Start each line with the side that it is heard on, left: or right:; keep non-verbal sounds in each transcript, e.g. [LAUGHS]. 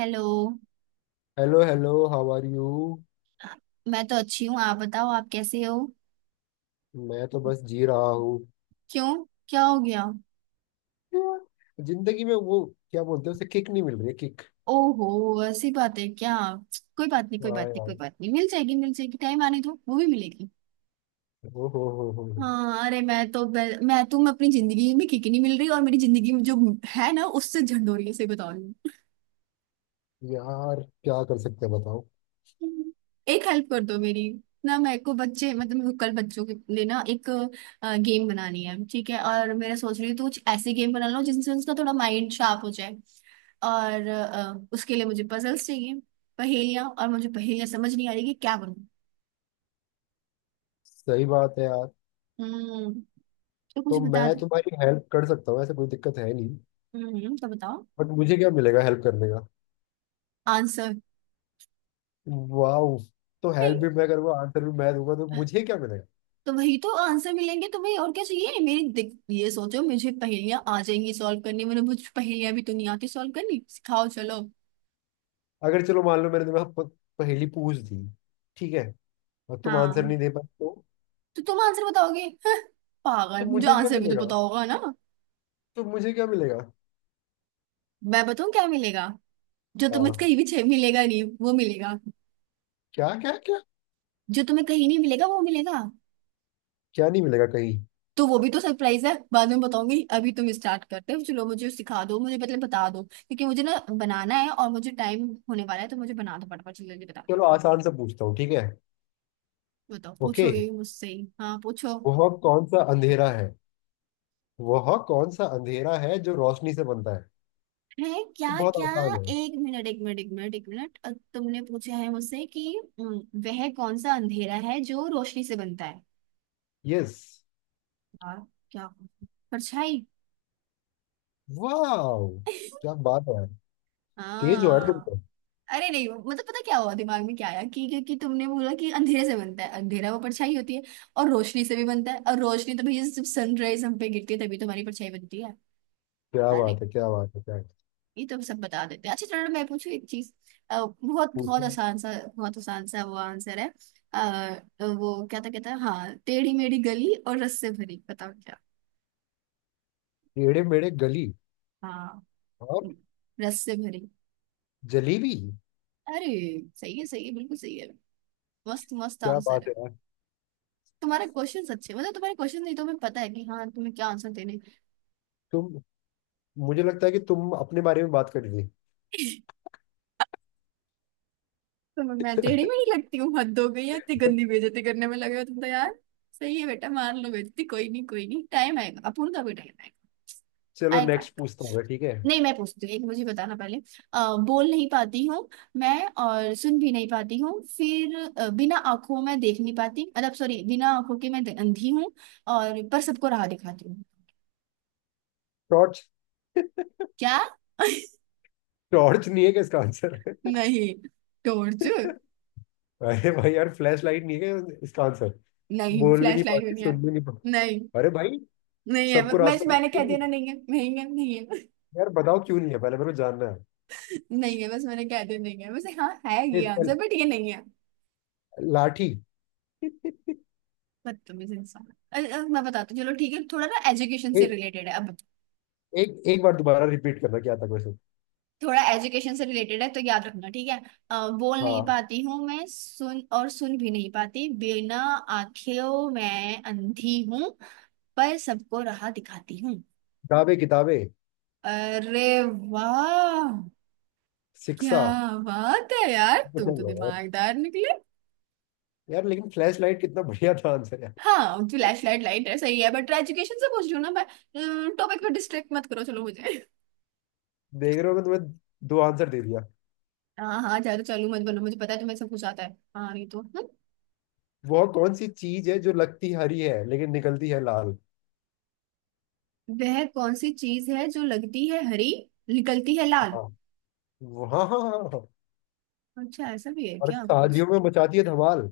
right: Hello.
left: Hello hello, how are you?
right: मैं तो अच्छी हूँ, आप बताओ आप कैसे हो।
left: मैं तो बस जी रहा हूँ
right: क्यों, क्या हो गया।
left: यार। जिंदगी में वो क्या बोलते हैं उसे किक नहीं मिल रही है। किक।
right: ओहो। ऐसी बात है क्या। कोई बात नहीं कोई बात
left: हाँ
right: नहीं कोई
left: यार।
right: बात नहीं, मिल जाएगी मिल जाएगी, टाइम आने दो, वो भी मिलेगी।
left: ओ हो हो।
right: हाँ अरे मैं तो मैं तुम अपनी जिंदगी में किक नहीं मिल रही, और मेरी जिंदगी में जो है ना उससे झंडोरी है, से बता रही
left: यार क्या कर सकते हैं बताओ।
right: हूँ। एक हेल्प कर दो मेरी ना, मेरे को बच्चे मतलब मेरे को कल बच्चों के लिए ना एक गेम बनानी है, ठीक है, और मेरा सोच रही हूँ तो कुछ ऐसे गेम बना लो जिनसे उसका थोड़ा माइंड शार्प हो जाए। और उसके लिए मुझे पजल्स चाहिए, पहेलियां, और मुझे पहेलियां समझ नहीं आ रही कि क्या बनूं।
left: सही बात है यार।
right: हम्म, तो कुछ
left: तो मैं
right: बता दो।
left: तुम्हारी हेल्प कर सकता हूँ, ऐसे कोई दिक्कत है नहीं।
right: हम्म, तो बताओ।
left: बट मुझे क्या मिलेगा हेल्प करने का?
right: आंसर।
left: वाह। तो हेल्प
right: नहीं,
left: भी मैं करूँगा, आंसर भी मैं दूंगा, तो मुझे क्या मिलेगा?
right: तो वही तो आंसर मिलेंगे तो भाई, और क्या चाहिए मेरी ये सोचो, मुझे पहेलियां आ जाएंगी सॉल्व करनी, मैंने मुझे पहेलियां भी तो नहीं आती सॉल्व करनी, सिखाओ चलो।
left: अगर चलो मान लो मैंने तुम्हें पहेली पूछ दी, ठीक है, और तुम आंसर
right: हाँ,
left: नहीं दे पाए
right: तो तुम आंसर बताओगे। हं, पागल,
left: तो
right: मुझे
left: मुझे क्या
right: आंसर भी तो
left: मिलेगा?
right: पता होगा ना।
left: तो मुझे क्या मिलेगा?
right: मैं बताऊं क्या मिलेगा। जो तुम्हें
left: हाँ।
right: कहीं भी मिलेगा नहीं वो मिलेगा।
left: क्या क्या क्या?
right: जो तुम्हें कहीं नहीं मिलेगा वो मिलेगा।
left: क्या नहीं मिलेगा कहीं?
right: तो वो भी तो सरप्राइज है, बाद में बताऊंगी। अभी तुम स्टार्ट करते हो, चलो मुझे सिखा दो, मुझे मतलब बता दो, क्योंकि मुझे ना बनाना है और मुझे टाइम होने वाला है तो मुझे बना दो फटाफट, जल्दी जल्दी बता दो।
left: चलो आसान से पूछता हूँ, ठीक है।
right: बताओ,
left: ओके।
right: पूछोगे भी मुझसे ही, हाँ पूछो।
left: वह कौन सा अंधेरा है वह कौन सा अंधेरा है जो रोशनी से बनता है?
right: है, क्या
left: बहुत
right: क्या।
left: आसान है।
right: एक मिनट एक मिनट एक मिनट एक मिनट, तुमने पूछा है मुझसे कि अम, वह कौन सा अंधेरा है जो रोशनी से बनता है।
left: यस।
right: यार, क्या, परछाई।
left: वाह, क्या बात है। तेज हो यार तुम
right: हाँ।
left: तो।
right: अरे नहीं, मतलब पता क्या हुआ दिमाग में, क्या आया कि क्योंकि तुमने बोला कि अंधेरे से बनता है अंधेरा, वो परछाई होती है, और रोशनी से भी बनता है, और रोशनी तो भैया जब सनराइज हम पे गिरती है तभी तो हमारी परछाई बनती है।
left: क्या
right: अरे,
left: बात है, क्या बात है, क्या बात है।
right: ये तो सब बता देते हैं। अच्छा चलो मैं पूछू एक चीज, बहुत बहुत
left: पूछो।
right: आसान सा, बहुत आसान सा वो आंसर है। आ, वो क्या था, कहता है हाँ, टेढ़ी मेढ़ी गली और रस से भरी, बताओ क्या।
left: टेढ़े मेढ़े गली
right: हाँ,
left: और
right: रस से भरी।
left: जलेबी।
right: अरे, सही है सही है, बिल्कुल सही है, मस्त मस्त
left: क्या
right: आंसर
left: बात
right: है।
left: है यार।
right: तुम्हारे क्वेश्चंस अच्छे, मतलब तुम्हारे क्वेश्चन नहीं, तो हमें पता है कि हाँ, तुम्हें क्या आंसर देने हैं।
left: तुम मुझे लगता है कि तुम अपने बारे में बात कर रही थी।
right: तो मैं टेढ़ी में नहीं लगती हूँ, हद हो गई है, इतनी गंदी बेइज्जती करने में लगे हो तुम तो यार। सही है बेटा, मार लो बेइज्जती, कोई नहीं कोई नहीं, टाइम आएगा, अपूर्ण का भी टाइम आएगा।
left: चलो
right: आएगा।
left: नेक्स्ट पूछता हूँ मैं, ठीक है।
right: नहीं, मैं पूछती हूँ एक, मुझे बताना पहले, बोल नहीं पाती हूँ मैं, और सुन भी नहीं पाती हूँ फिर, बिना आंखों में देख नहीं पाती, मतलब सॉरी, बिना आंखों के मैं अंधी हूँ, और पर सबको राह दिखाती हूँ।
left: टॉर्च।
right: क्या [LAUGHS]
left: टॉर्च नहीं है क्या इसका आंसर?
right: नहीं, टोरचू।
left: अरे भाई यार, फ्लैश लाइट नहीं है क्या इसका आंसर?
right: नहीं,
left: बोल भी नहीं
right: फ्लैश लाइट भी
left: पाती,
right: नहीं है।
left: सुन भी नहीं
right: नहीं,
left: पाती। अरे भाई।
right: नहीं है
left: सबको
right: बस,
left: रास्ता
right: मैंने
left: क्यों
right: कह
left: नहीं
right: दिया
left: है?
right: ना, नहीं है नहीं है नहीं है।
left: यार बताओ क्यों नहीं है, पहले मेरे को जानना है।
right: [LAUGHS] नहीं है, बस मैंने कह दिया, नहीं है, वैसे हाँ है
left: ए,
right: ये आंसर बट ये नहीं है।
left: लाठी। [LAUGHS]
right: बदतमीज इंसान। अरे, अब मैं बताती हूँ, चलो ठीक है, थोड़ा ना एजुकेशन से
left: एक
right: रिलेटेड है अब,
left: एक एक बार दोबारा रिपीट करना, क्या था क्वेश्चन?
right: थोड़ा एजुकेशन से रिलेटेड है तो याद रखना ठीक है। बोल नहीं
left: हाँ।
right: पाती हूँ मैं सुन, और सुन भी नहीं पाती, बिना आंखों, मैं अंधी हूँ, पर सबको राह दिखाती हूँ।
left: किताबें किताबें।
right: अरे वाह, क्या
left: शिक्षा।
right: बात है यार,
left: कुछ
right: तुम तो
left: नहीं होगा यार।
right: दिमागदार निकले।
left: यार लेकिन फ्लैश लाइट कितना बढ़िया था आंसर यार।
right: हाँ फ्लैश लाइट, लाइट है सही है, बट एजुकेशन से पूछ रही हूँ ना मैं, टॉपिक पे डिस्ट्रैक्ट मत करो, चलो मुझे।
left: देख रहे हो मैं तुम्हें दो आंसर दे दिया।
right: हाँ हाँ, ज्यादा चालू मत बनो, मुझे पता है तुम्हें सब कुछ आता है, हाँ नहीं तो
left: वह कौन सी चीज है जो लगती हरी है लेकिन निकलती है लाल?
right: वह कौन सी चीज है जो लगती है हरी, निकलती है लाल।
left: हाँ, हाँ, हाँ, हाँ, हाँ।
right: अच्छा, ऐसा भी है
left: और
right: क्या कुछ।
left: शादियों में मचाती है धमाल।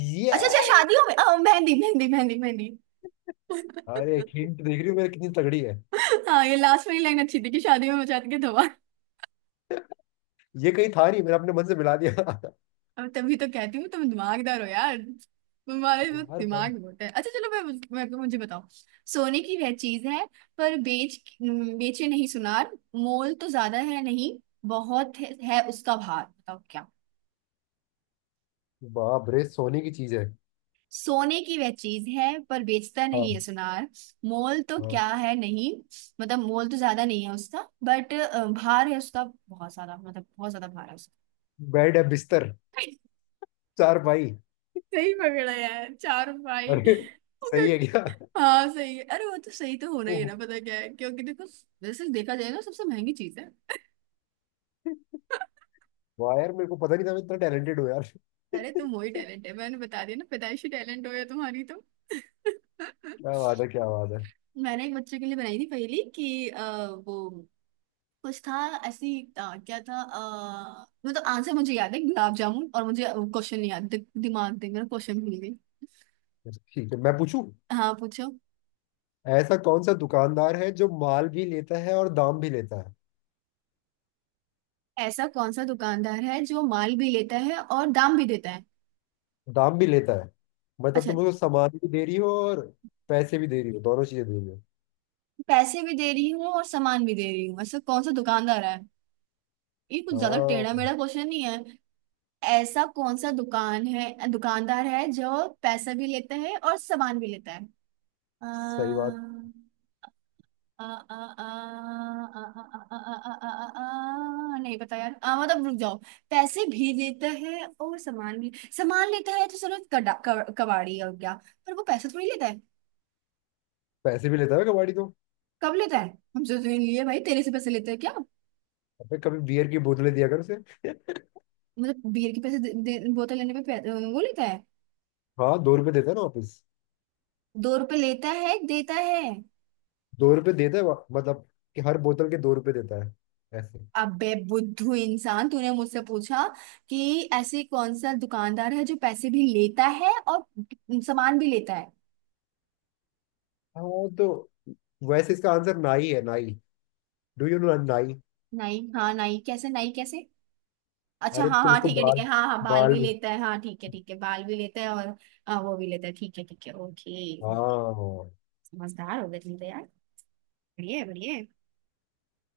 left: ये।
right: अच्छा अच्छा, शादियों में मेहंदी मेहंदी मेहंदी मेहंदी
left: अरे एक
right: [LAUGHS]
left: हिंट देख रही हूँ मेरी कितनी तगड़ी है।
right: हाँ, ये लास्ट वाली लाइन अच्छी थी कि शादियों में मचाती के धोआ।
left: ये कहीं था नहीं, मैंने अपने मन से मिला दिया। [LAUGHS]
right: अब तभी तो कहती हूँ तुम दिमागदार हो यार, तुम्हारे में
left: यार मैं।
right: दिमाग बहुत है। अच्छा चलो मैं मुझे बताओ। सोने की वह चीज है, पर बेचे नहीं सुनार, मोल तो ज्यादा है नहीं, बहुत है उसका भार, बताओ क्या।
left: बाप रे, सोने की चीज है।
right: सोने की वह चीज है पर बेचता नहीं है
left: हाँ।
right: सुनार। मोल तो
left: हाँ।
right: क्या है नहीं, मतलब मोल तो ज्यादा नहीं है उसका, बट भार है उसका बहुत ज्यादा, मतलब बहुत ज्यादा भार है उसका।
left: बेड है, बिस्तर। चार भाई।
right: सही पकड़ा यार, चार भाई।
left: अरे।
right: ओके।
left: सही है क्या?
right: हाँ सही है, अरे वो तो सही तो होना ही है
left: ओह।
right: ना, पता क्या है, क्योंकि देखो वैसे देखा जाए ना सबसे महंगी चीज है।
left: वाह यार, मेरे को पता नहीं था मैं इतना टैलेंटेड हूँ यार। [LAUGHS]
right: अरे तुम वही
left: क्या
right: टैलेंट है, मैंने बता दिया ना, पैदाइशी टैलेंट हो गया तुम्हारी तो। [LAUGHS]
left: बात है, क्या बात है।
right: मैंने एक बच्चे के लिए बनाई थी पहली, कि वो कुछ था, ऐसी क्या था, मतलब आंसर मुझे याद है, गुलाब जामुन, और मुझे क्वेश्चन नहीं याद, दिमाग दे मेरा, क्वेश्चन भूल गई।
left: ठीक है, मैं पूछूं।
right: हाँ पूछो।
left: ऐसा कौन सा दुकानदार है जो माल भी लेता है और दाम भी लेता है?
right: ऐसा कौन सा दुकानदार है जो माल भी लेता है और दाम भी देता है।
left: दाम भी लेता है। मतलब
right: अच्छा,
left: तुम उसको सामान भी दे रही हो और पैसे भी दे रही हो, दोनों चीजें दे रही हो।
right: पैसे भी दे रही हूँ और सामान भी दे रही हूँ, ऐसा कौन सा दुकानदार है, ये कुछ ज्यादा टेढ़ा
left: हाँ।
right: मेढ़ा क्वेश्चन नहीं है। ऐसा कौन सा दुकानदार है जो पैसा भी लेता है और सामान भी लेता है।
left: सही
right: आ,
left: बात।
right: आ, आ, आ, आ, आ, आ, नहीं पता यार, मतलब रुक जाओ। पैसे भी लेता है और सामान भी, सामान लेता है, तो चलो, कड़ा कबाड़ी, और क्या, पर वो पैसा थोड़ी लेता है,
left: पैसे भी लेता है कबाड़ी तो।
right: कब लेता है, हमसे तो नहीं लिए भाई, तेरे से पैसे लेते हैं क्या।
left: अबे कभी बियर की बोतलें दिया कर उसे।
right: मतलब बियर के पैसे दे, दे, बोतल लेने पे वो लेता है।
left: हाँ, 2 रुपए देता है ना वापिस।
right: दो रुपए लेता है, देता है।
left: दो रुपए देता है मतलब कि हर बोतल के 2 रुपए देता है। ऐसे।
right: अबे बुद्धू इंसान, तूने मुझसे पूछा कि ऐसी कौन सा दुकानदार है जो पैसे भी लेता है और सामान भी लेता है।
left: हाँ तो। वैसे इसका आंसर नाई है, नाई। डू यू नो नाई?
right: नहीं, हाँ, नहीं कैसे, नहीं कैसे। अच्छा
left: अरे
right: हाँ
left: तुम
right: हाँ
left: उसको
right: ठीक है ठीक
left: बाल,
right: है, हाँ हाँ बाल
left: बाल
right: भी
left: भी।
right: लेता है, हाँ ठीक है ठीक है, बाल भी लेता है और। हाँ, वो भी लेता है, ठीक है ठीक है ओके।
left: हाँ
right: समझदार हो गए तुम तो यार, बढ़िया है, बढ़िया है।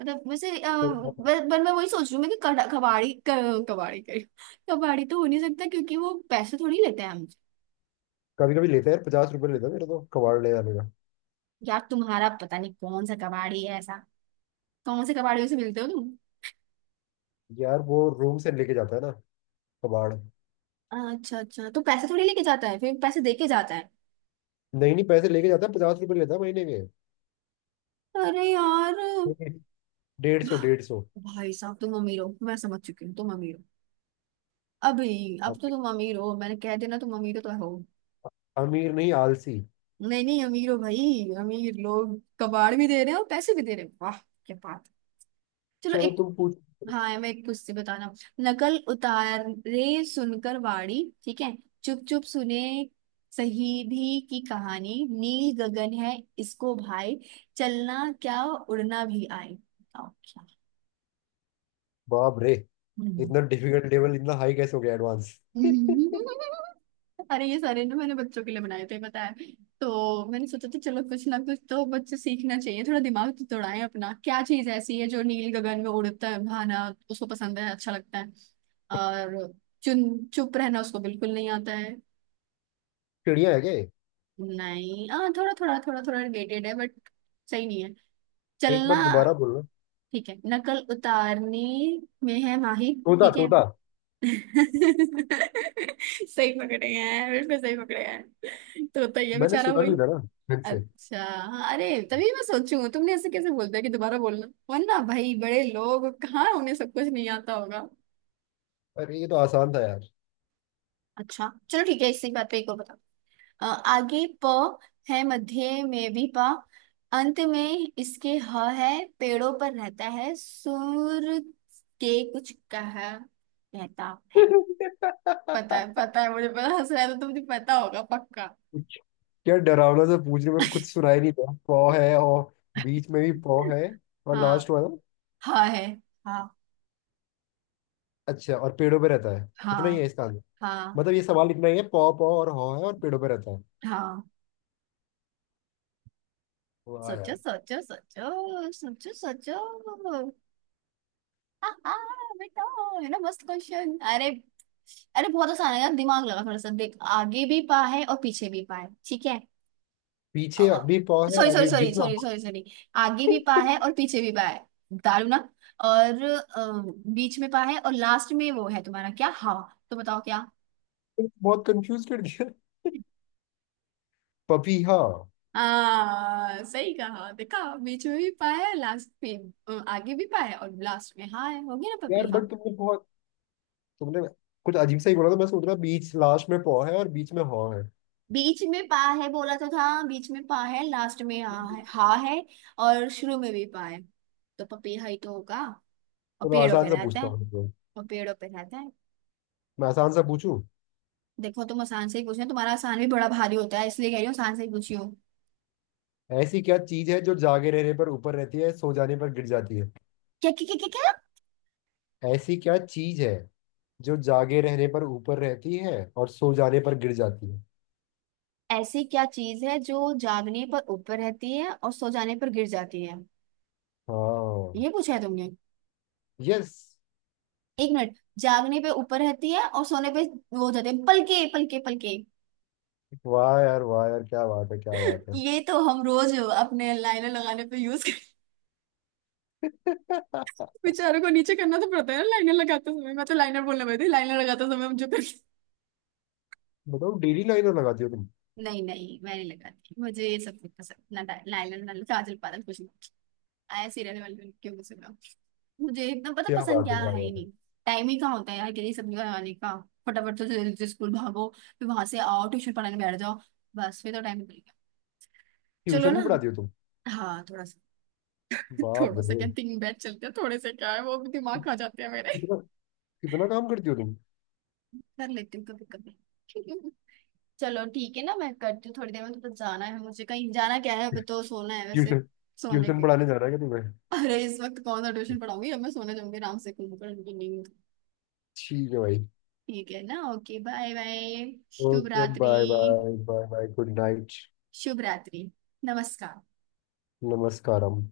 right: मतलब वैसे
left: तो।
right: पर मैं वही सोच रही हूँ मैं कि कबाड़ी कबाड़ी करी। कबाड़ी तो हो नहीं सकता क्योंकि वो पैसे थोड़ी लेते हैं हमसे।
left: कभी कभी लेता है यार, 50 रुपए लेता है मेरे तो कबाड़ ले जाने का।
right: यार, तुम्हारा पता नहीं कौन सा कबाड़ी है ऐसा, कौन से कबाड़ियों से मिलते हो तुम।
left: यार वो रूम से लेके जाता है ना कबाड़।
right: अच्छा अच्छा, तो पैसे थोड़ी लेके जाता है फिर पैसे दे के जाता है।
left: नहीं नहीं, पैसे लेके जाता है, 50 रुपए लेता है महीने के।
right: अरे यार।
left: [LAUGHS] 150, 150।
right: भाई साहब, तुम अमीर हो, मैं समझ चुकी हूँ, तुम अमीर हो, अभी अब
left: अब
right: तो तुम अमीर हो, मैंने कह देना, तुम अमीर हो तो हो।
left: अमीर नहीं, आलसी।
right: नहीं नहीं, अमीर हो भाई, अमीर लोग कबाड़ भी दे रहे हैं और पैसे भी दे रहे हैं, वाह क्या बात। चलो
left: चलो
right: एक।
left: तुम पूछ।
right: हाँ, मैं एक पूछती, बताना। नकल उतारे सुनकर वाणी, ठीक है, चुप चुप सुने, सही भी की कहानी, नील गगन है इसको भाई चलना, क्या उड़ना भी आए, बताओ
left: बाप रे, इतना
right: क्या।
left: डिफिकल्ट लेवल इतना हाई कैसे हो गया, एडवांस। [LAUGHS] चिड़िया।
right: अरे, ये सारे ना मैंने बच्चों के लिए बनाए थे, पता है। तो मैंने सोचा था चलो कुछ ना कुछ तो बच्चे सीखना चाहिए, थोड़ा दिमाग तो दौड़ाएं अपना, क्या चीज ऐसी है जो नील गगन में उड़ता है, भाना उसको पसंद है, अच्छा लगता है, और चुन चुप रहना उसको बिल्कुल नहीं आता है।
left: है क्या ये?
right: नहीं, हाँ, थोड़ा थोड़ा थोड़ा थोड़ा रिलेटेड है बट सही नहीं है,
left: एक
right: चलना।
left: बार दोबारा बोलना।
right: ठीक है, नकल उतारने में है माहिर,
left: तोता,
right: ठीक है।
left: तोता।
right: [LAUGHS] सही पकड़े हैं, बिल्कुल सही पकड़े हैं, तो होता ही है
left: मैंने
right: बेचारा
left: सुना
right: वही।
left: नहीं था ना ढंग से।
right: अच्छा, अरे तभी मैं सोचूं तुमने ऐसे कैसे बोल दिया कि दोबारा बोलना, वरना भाई बड़े लोग कहाँ, उन्हें सब कुछ नहीं आता होगा।
left: अरे ये तो आसान था यार।
right: अच्छा चलो ठीक है, इसी बात पे एक और बताओ, आगे प है, मध्य में भी प, अंत में इसके ह है, पेड़ों पर रहता है, सूर के कुछ कह रहता है। पता है
left: [LAUGHS]
right: पता है, मुझे पता, हंस रहा है तो तुमने पता होगा पक्का।
left: कुछ- क्या डरावना सा पूछ रहे हो, पर कुछ सुनाई नहीं था। पौ है और बीच में भी पौ है और
right: हाँ
left: लास्ट वाला?
right: हाँ है, हाँ
left: अच्छा, और पेड़ों पे रहता है, इतना ही है
right: हाँ
left: इसका आंसर?
right: हाँ
left: मतलब ये सवाल इतना ही है, पौ पौ और हौ है और पेड़ों पे रहता है।
right: हाँ।
left: वाह
right: सोचो
left: यार।
right: सोचो सोचो सोचो सोचो, हाँ हाँ बेटा, है ना मस्त क्वेश्चन। अरे अरे बहुत आसान है यार, दिमाग लगा थोड़ा सा, देख आगे भी पा है और पीछे भी पा है, ठीक है।
left: पीछे अभी पौ है और
right: सॉरी सॉरी
left: आगे
right: सॉरी
left: बीच में [LAUGHS]
right: सॉरी
left: हा।
right: सॉरी सॉरी, आगे भी पा है और पीछे भी पा है, दारू ना, और बीच में पा है और लास्ट में वो है तुम्हारा क्या, हवा, तो बताओ क्या।
left: तुमने बहुत कंफ्यूज कर दिया। पपीहा।
right: हाँ सही कहा देखा, बीच में भी पा है लास्ट पे, आगे भी पा है और लास्ट में हाँ है, हो गया ना पपी
left: यार बट
right: हाँ।
left: तुमने बहुत, तुमने कुछ अजीब सा ही बोला था, मैं सोच रहा बीच लास्ट में पौ है और बीच में हॉ है।
right: बीच में पा है बोला तो था, बीच में पा है लास्ट में हा है हा है, और शुरू में भी पा है, तो पपीहा ही तो होगा, और
left: चलो
right: पेड़ों
left: आसान
right: पे
left: सा
right: रहता
left: पूछता
right: है।
left: हूँ तुमको।
right: और पेड़ों पे रहता है।
left: मैं आसान सा पूछूं।
right: देखो तुम आसान से ही पूछ रहे हो, तुम्हारा आसान भी बड़ा भारी होता है, इसलिए कह रही हूँ आसान से ही पूछी हूँ।
left: ऐसी क्या चीज है जो जागे रहने पर ऊपर रहती है, सो जाने पर गिर जाती है?
right: क्या क्या क्या क्या
left: ऐसी क्या चीज है जो जागे रहने पर ऊपर रहती है और सो जाने पर गिर जाती है?
right: क्या, ऐसी क्या चीज है जो जागने पर ऊपर रहती है और सो जाने पर गिर जाती है।
left: हाँ।
right: ये पूछा है तुमने।
left: यस।
right: एक मिनट, जागने पे ऊपर रहती है और सोने पे, वो हो जाते हैं, पलके पलके पलके।
left: वाह यार, वाह यार, क्या बात है, क्या बात
right: ये तो हम रोज अपने लाइनर लगाने पे यूज करते हैं।
left: है। [LAUGHS]
right: बेचारों [LAUGHS] को नीचे करना तो पड़ता है ना लाइनर लगाते समय, मैं तो लाइनर बोलने वाली थी, लाइनर लगाते समय मुझे फिर।
left: बताओ, डेली लाइनर लगाती हो तुम?
right: [LAUGHS] नहीं नहीं, मैं नहीं लगाती, मुझे ये सब नहीं पसंद ना, लाइनर ना काजल पाजल कुछ नहीं आया, सीरियल वाले क्यों पसंद हो। मुझे एकदम पता,
left: क्या
right: पसंद
left: बात है,
right: क्या
left: क्या
right: है ही
left: बात है।
right: नहीं, टाइम ही कहाँ होता है यार के लिए सब लगाने का, फटाफट तो जल्दी से स्कूल भागो, फिर वहां से आओ ट्यूशन पढ़ाने बैठ जाओ, बस फिर तो टाइम निकल गया। चलो
left: ट्यूशन
right: ना,
left: भी पढ़ाती हो तुम?
right: हाँ थोड़ा सा। [LAUGHS]
left: बाप
right: थोड़ा सा
left: रे।
right: क्या, 3 बैच चलते हैं, थोड़े से क्या है वो भी दिमाग खा जाते हैं मेरे।
left: कितना कितना काम करती हो तुम।
right: कर लेती हूँ कभी कभी, [LAUGHS] चलो ठीक है ना, मैं करती हूँ थोड़ी देर में, तो बस जाना है मुझे, कहीं जाना क्या है, अब तो सोना है वैसे,
left: ट्यूशन।
right: सोने
left: ट्यूशन
right: के।
left: पढ़ाने जाना है क्या तुम्हें?
right: अरे इस वक्त कौन सा ट्यूशन पढ़ाऊंगी, अब मैं सोने जाऊंगी, आराम से कुछ पढ़ूंगी नहीं,
left: ठीक है भाई।
right: ठीक है ना, ओके बाय बाय, शुभ
left: ओके
right: रात्रि,
left: bye bye, bye bye, good night.
right: शुभ रात्रि, नमस्कार।
left: नमस्कारम।